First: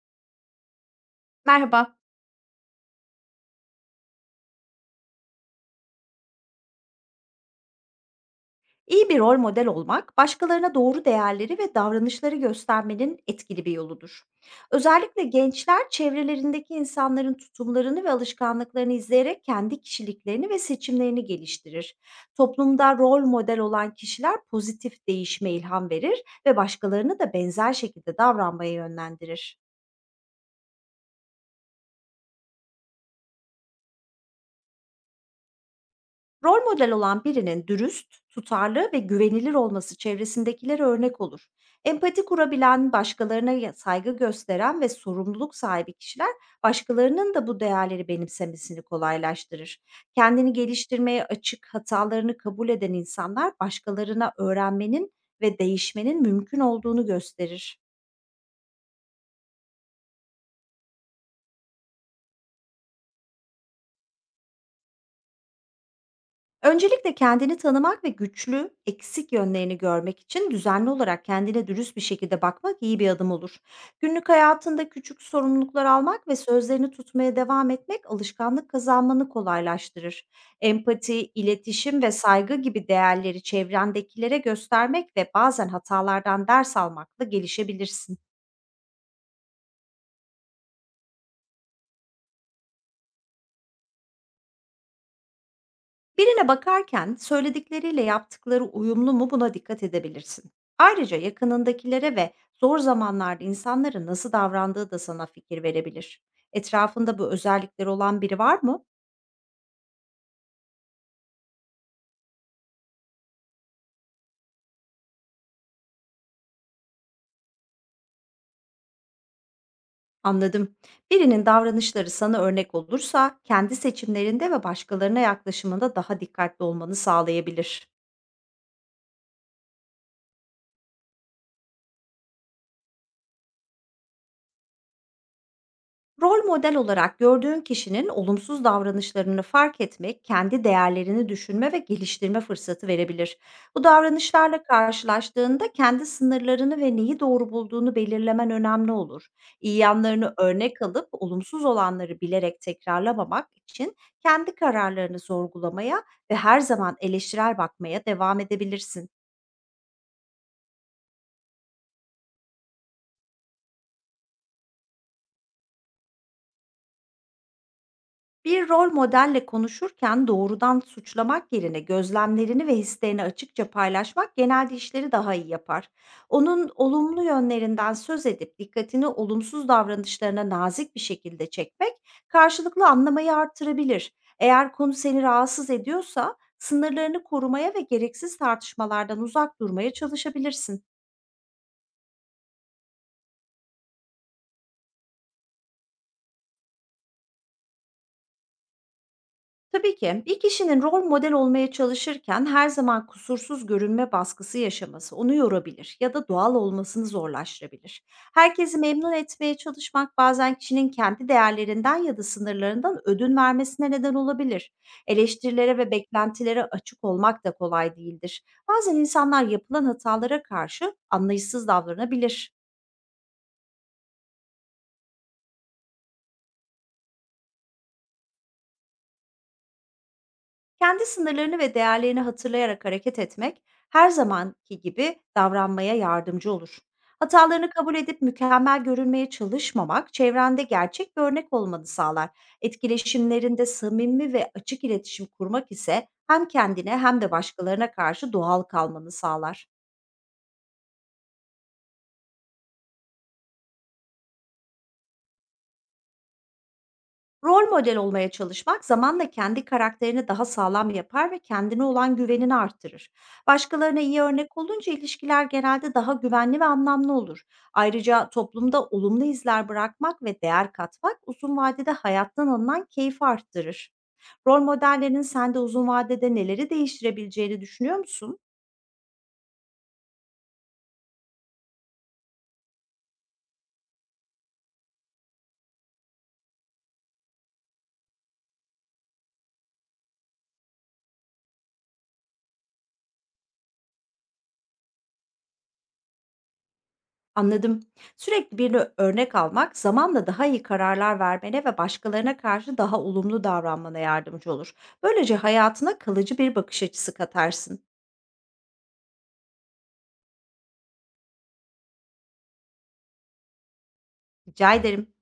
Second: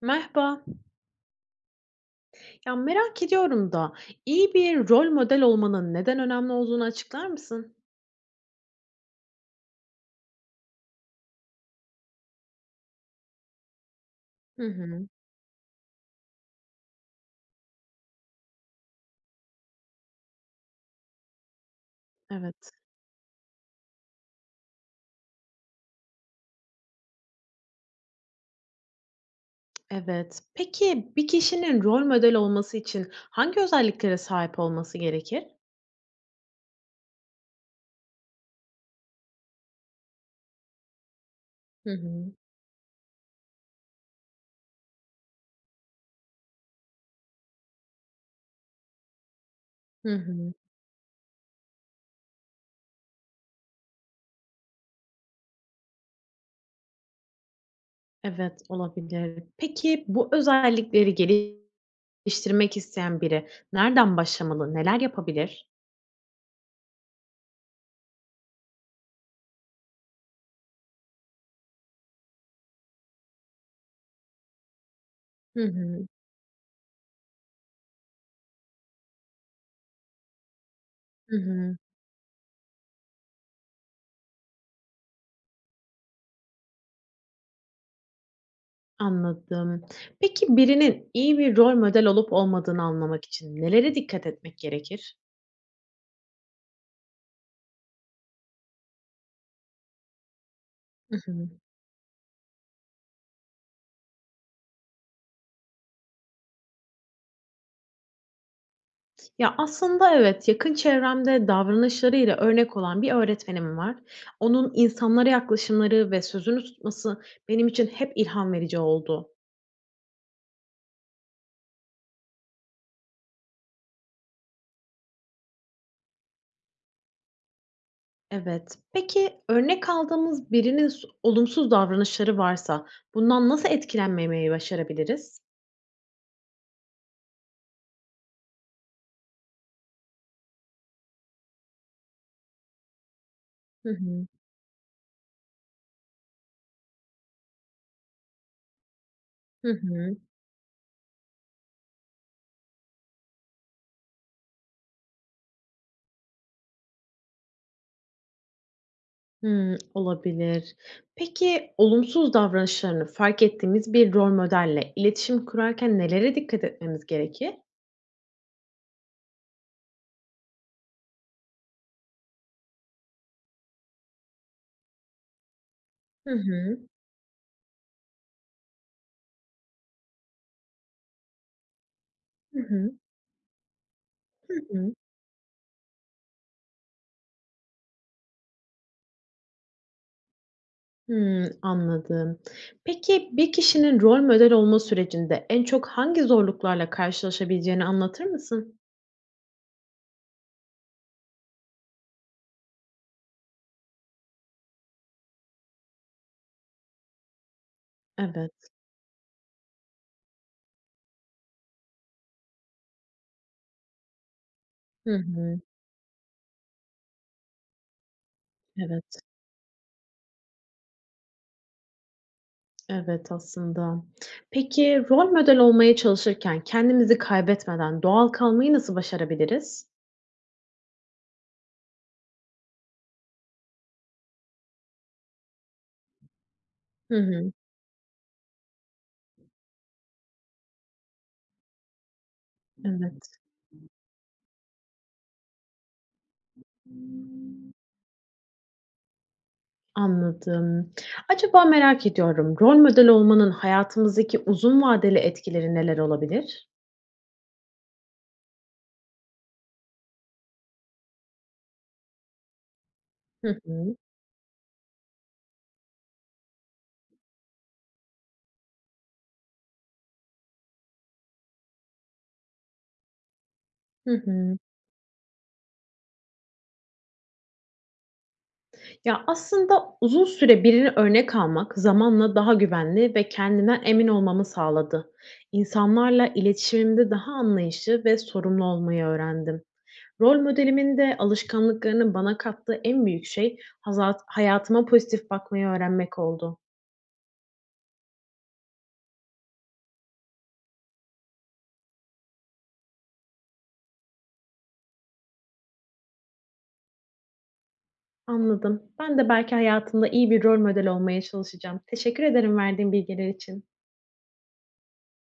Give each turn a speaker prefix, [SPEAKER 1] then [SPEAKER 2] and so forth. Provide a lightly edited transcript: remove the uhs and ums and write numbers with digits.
[SPEAKER 1] Merhaba.
[SPEAKER 2] Merhaba.
[SPEAKER 1] Ya merak ediyorum da iyi bir rol model olmanın neden önemli olduğunu açıklar mısın?
[SPEAKER 2] İyi bir rol model olmak, başkalarına doğru değerleri ve davranışları göstermenin etkili bir yoludur.
[SPEAKER 1] Hı hı.
[SPEAKER 2] Özellikle gençler çevrelerindeki insanların tutumlarını ve alışkanlıklarını izleyerek kendi kişiliklerini ve seçimlerini geliştirir.
[SPEAKER 1] Evet.
[SPEAKER 2] Toplumda rol model olan kişiler pozitif değişime ilham verir ve başkalarını da benzer şekilde davranmaya yönlendirir.
[SPEAKER 1] Evet. Peki bir kişinin rol model olması için hangi özelliklere sahip olması gerekir?
[SPEAKER 2] Rol model olan birinin dürüst, tutarlı ve güvenilir olması çevresindekilere örnek olur.
[SPEAKER 1] Hı
[SPEAKER 2] Empati
[SPEAKER 1] hı.
[SPEAKER 2] kurabilen, başkalarına saygı gösteren ve sorumluluk sahibi kişiler başkalarının da bu değerleri benimsemesini kolaylaştırır.
[SPEAKER 1] Hı hı.
[SPEAKER 2] Kendini geliştirmeye açık, hatalarını kabul eden insanlar başkalarına öğrenmenin ve değişmenin mümkün olduğunu gösterir.
[SPEAKER 1] Evet, olabilir. Peki bu özellikleri geliştirmek isteyen biri nereden başlamalı? Neler yapabilir?
[SPEAKER 2] Öncelikle kendini tanımak ve güçlü, eksik yönlerini görmek için düzenli olarak kendine dürüst bir şekilde bakmak iyi bir adım olur. Günlük hayatında küçük
[SPEAKER 1] Hı
[SPEAKER 2] sorumluluklar
[SPEAKER 1] hı.
[SPEAKER 2] almak ve sözlerini tutmaya devam etmek alışkanlık kazanmanı kolaylaştırır. Empati,
[SPEAKER 1] Hı hı.
[SPEAKER 2] iletişim ve saygı gibi değerleri çevrendekilere göstermek ve bazen hatalardan ders almakla gelişebilirsin.
[SPEAKER 1] Anladım. Peki birinin iyi bir rol model olup olmadığını anlamak için nelere dikkat etmek gerekir?
[SPEAKER 2] Birine bakarken söyledikleriyle yaptıkları uyumlu mu, buna dikkat edebilirsin.
[SPEAKER 1] Hı
[SPEAKER 2] Ayrıca
[SPEAKER 1] hı.
[SPEAKER 2] yakınındakilere ve zor zamanlarda insanlara nasıl davrandığı da sana fikir verebilir. Etrafında bu özellikleri olan biri var mı?
[SPEAKER 1] Ya aslında evet, yakın çevremde davranışlarıyla örnek olan bir öğretmenim var. Onun insanlara yaklaşımları ve sözünü tutması benim için hep ilham verici oldu.
[SPEAKER 2] Anladım. Birinin davranışları sana örnek olursa, kendi seçimlerinde ve başkalarına yaklaşımında daha dikkatli olmanı sağlayabilir.
[SPEAKER 1] Evet. Peki örnek aldığımız birinin olumsuz davranışları varsa bundan nasıl etkilenmemeyi başarabiliriz?
[SPEAKER 2] Rol model olarak gördüğün kişinin olumsuz davranışlarını fark etmek, kendi değerlerini düşünme ve geliştirme fırsatı verebilir. Bu
[SPEAKER 1] Hı hı.
[SPEAKER 2] davranışlarla karşılaştığında kendi sınırlarını ve neyi doğru bulduğunu belirlemen önemli olur.
[SPEAKER 1] Hı
[SPEAKER 2] İyi
[SPEAKER 1] hı.
[SPEAKER 2] yanlarını örnek alıp olumsuz olanları bilerek tekrarlamamak için kendi kararlarını sorgulamaya ve her zaman eleştirel bakmaya devam edebilirsin.
[SPEAKER 1] Hımm, olabilir. Peki, olumsuz davranışlarını fark ettiğimiz bir rol modelle iletişim kurarken nelere dikkat etmemiz gerekir?
[SPEAKER 2] Bir rol modelle konuşurken doğrudan suçlamak yerine gözlemlerini ve hislerini açıkça paylaşmak, genelde işleri daha iyi yapar.
[SPEAKER 1] Hı
[SPEAKER 2] Onun
[SPEAKER 1] hı.
[SPEAKER 2] olumlu yönlerinden söz edip dikkatini olumsuz davranışlarına nazik bir şekilde çekmek,
[SPEAKER 1] Hı
[SPEAKER 2] karşılıklı
[SPEAKER 1] hı.
[SPEAKER 2] anlamayı artırabilir.
[SPEAKER 1] Hı
[SPEAKER 2] Eğer
[SPEAKER 1] hı.
[SPEAKER 2] konu seni rahatsız ediyorsa, sınırlarını korumaya ve gereksiz tartışmalardan uzak durmaya çalışabilirsin.
[SPEAKER 1] Hımm, anladım. Peki, bir kişinin rol model olma sürecinde en çok hangi zorluklarla karşılaşabileceğini anlatır mısın?
[SPEAKER 2] Tabii ki bir kişinin rol model olmaya çalışırken her zaman kusursuz görünme baskısı yaşaması onu yorabilir ya da doğal olmasını zorlaştırabilir.
[SPEAKER 1] Evet.
[SPEAKER 2] Herkesi memnun etmeye çalışmak, bazen kişinin kendi değerlerinden ya da sınırlarından ödün vermesine neden olabilir.
[SPEAKER 1] Hı hı.
[SPEAKER 2] Eleştirilere ve beklentilere açık olmak da kolay değildir. Bazen
[SPEAKER 1] Evet.
[SPEAKER 2] insanlar yapılan hatalara karşı anlayışsız davranabilir.
[SPEAKER 1] Evet, aslında. Peki, rol model olmaya çalışırken kendimizi kaybetmeden doğal kalmayı nasıl başarabiliriz?
[SPEAKER 2] Kendi sınırlarını ve değerlerini hatırlayarak hareket etmek, her zamanki gibi davranmaya yardımcı olur.
[SPEAKER 1] Hı hı.
[SPEAKER 2] Hatalarını kabul edip mükemmel görünmeye çalışmamak, çevrende gerçek bir örnek olmanı sağlar.
[SPEAKER 1] Evet.
[SPEAKER 2] Etkileşimlerinde samimi ve açık iletişim kurmak ise hem kendine hem de başkalarına karşı doğal kalmanı sağlar.
[SPEAKER 1] Anladım. Acaba merak ediyorum, rol model olmanın hayatımızdaki uzun vadeli etkileri neler olabilir?
[SPEAKER 2] Rol model olmaya çalışmak, zamanla kendi karakterini daha sağlam yapar ve kendine olan güvenini arttırır.
[SPEAKER 1] Hı hı.
[SPEAKER 2] Başkalarına iyi örnek olunca ilişkiler genelde daha güvenli ve anlamlı olur. Ayrıca toplumda olumlu izler bırakmak ve değer katmak, uzun vadede hayattan alınan keyfi arttırır.
[SPEAKER 1] Hı hı.
[SPEAKER 2] Rol modellerinin sende uzun vadede neleri değiştirebileceğini düşünüyor musun?
[SPEAKER 1] Ya, aslında uzun süre birini örnek almak zamanla daha güvenli ve kendinden emin olmamı sağladı. İnsanlarla iletişimimde daha anlayışlı ve sorumlu olmayı öğrendim. Rol modelimin de alışkanlıklarının bana kattığı en büyük şey hazat hayatıma pozitif bakmayı öğrenmek oldu.
[SPEAKER 2] Anladım. Sürekli bir örnek almak, zamanla daha iyi kararlar vermene ve başkalarına karşı daha olumlu davranmana yardımcı olur. Böylece hayatına kalıcı bir bakış açısı katarsın.
[SPEAKER 1] Anladım. Ben de belki hayatımda iyi bir rol model olmaya çalışacağım. Teşekkür ederim verdiğin bilgiler için.
[SPEAKER 2] Rica ederim.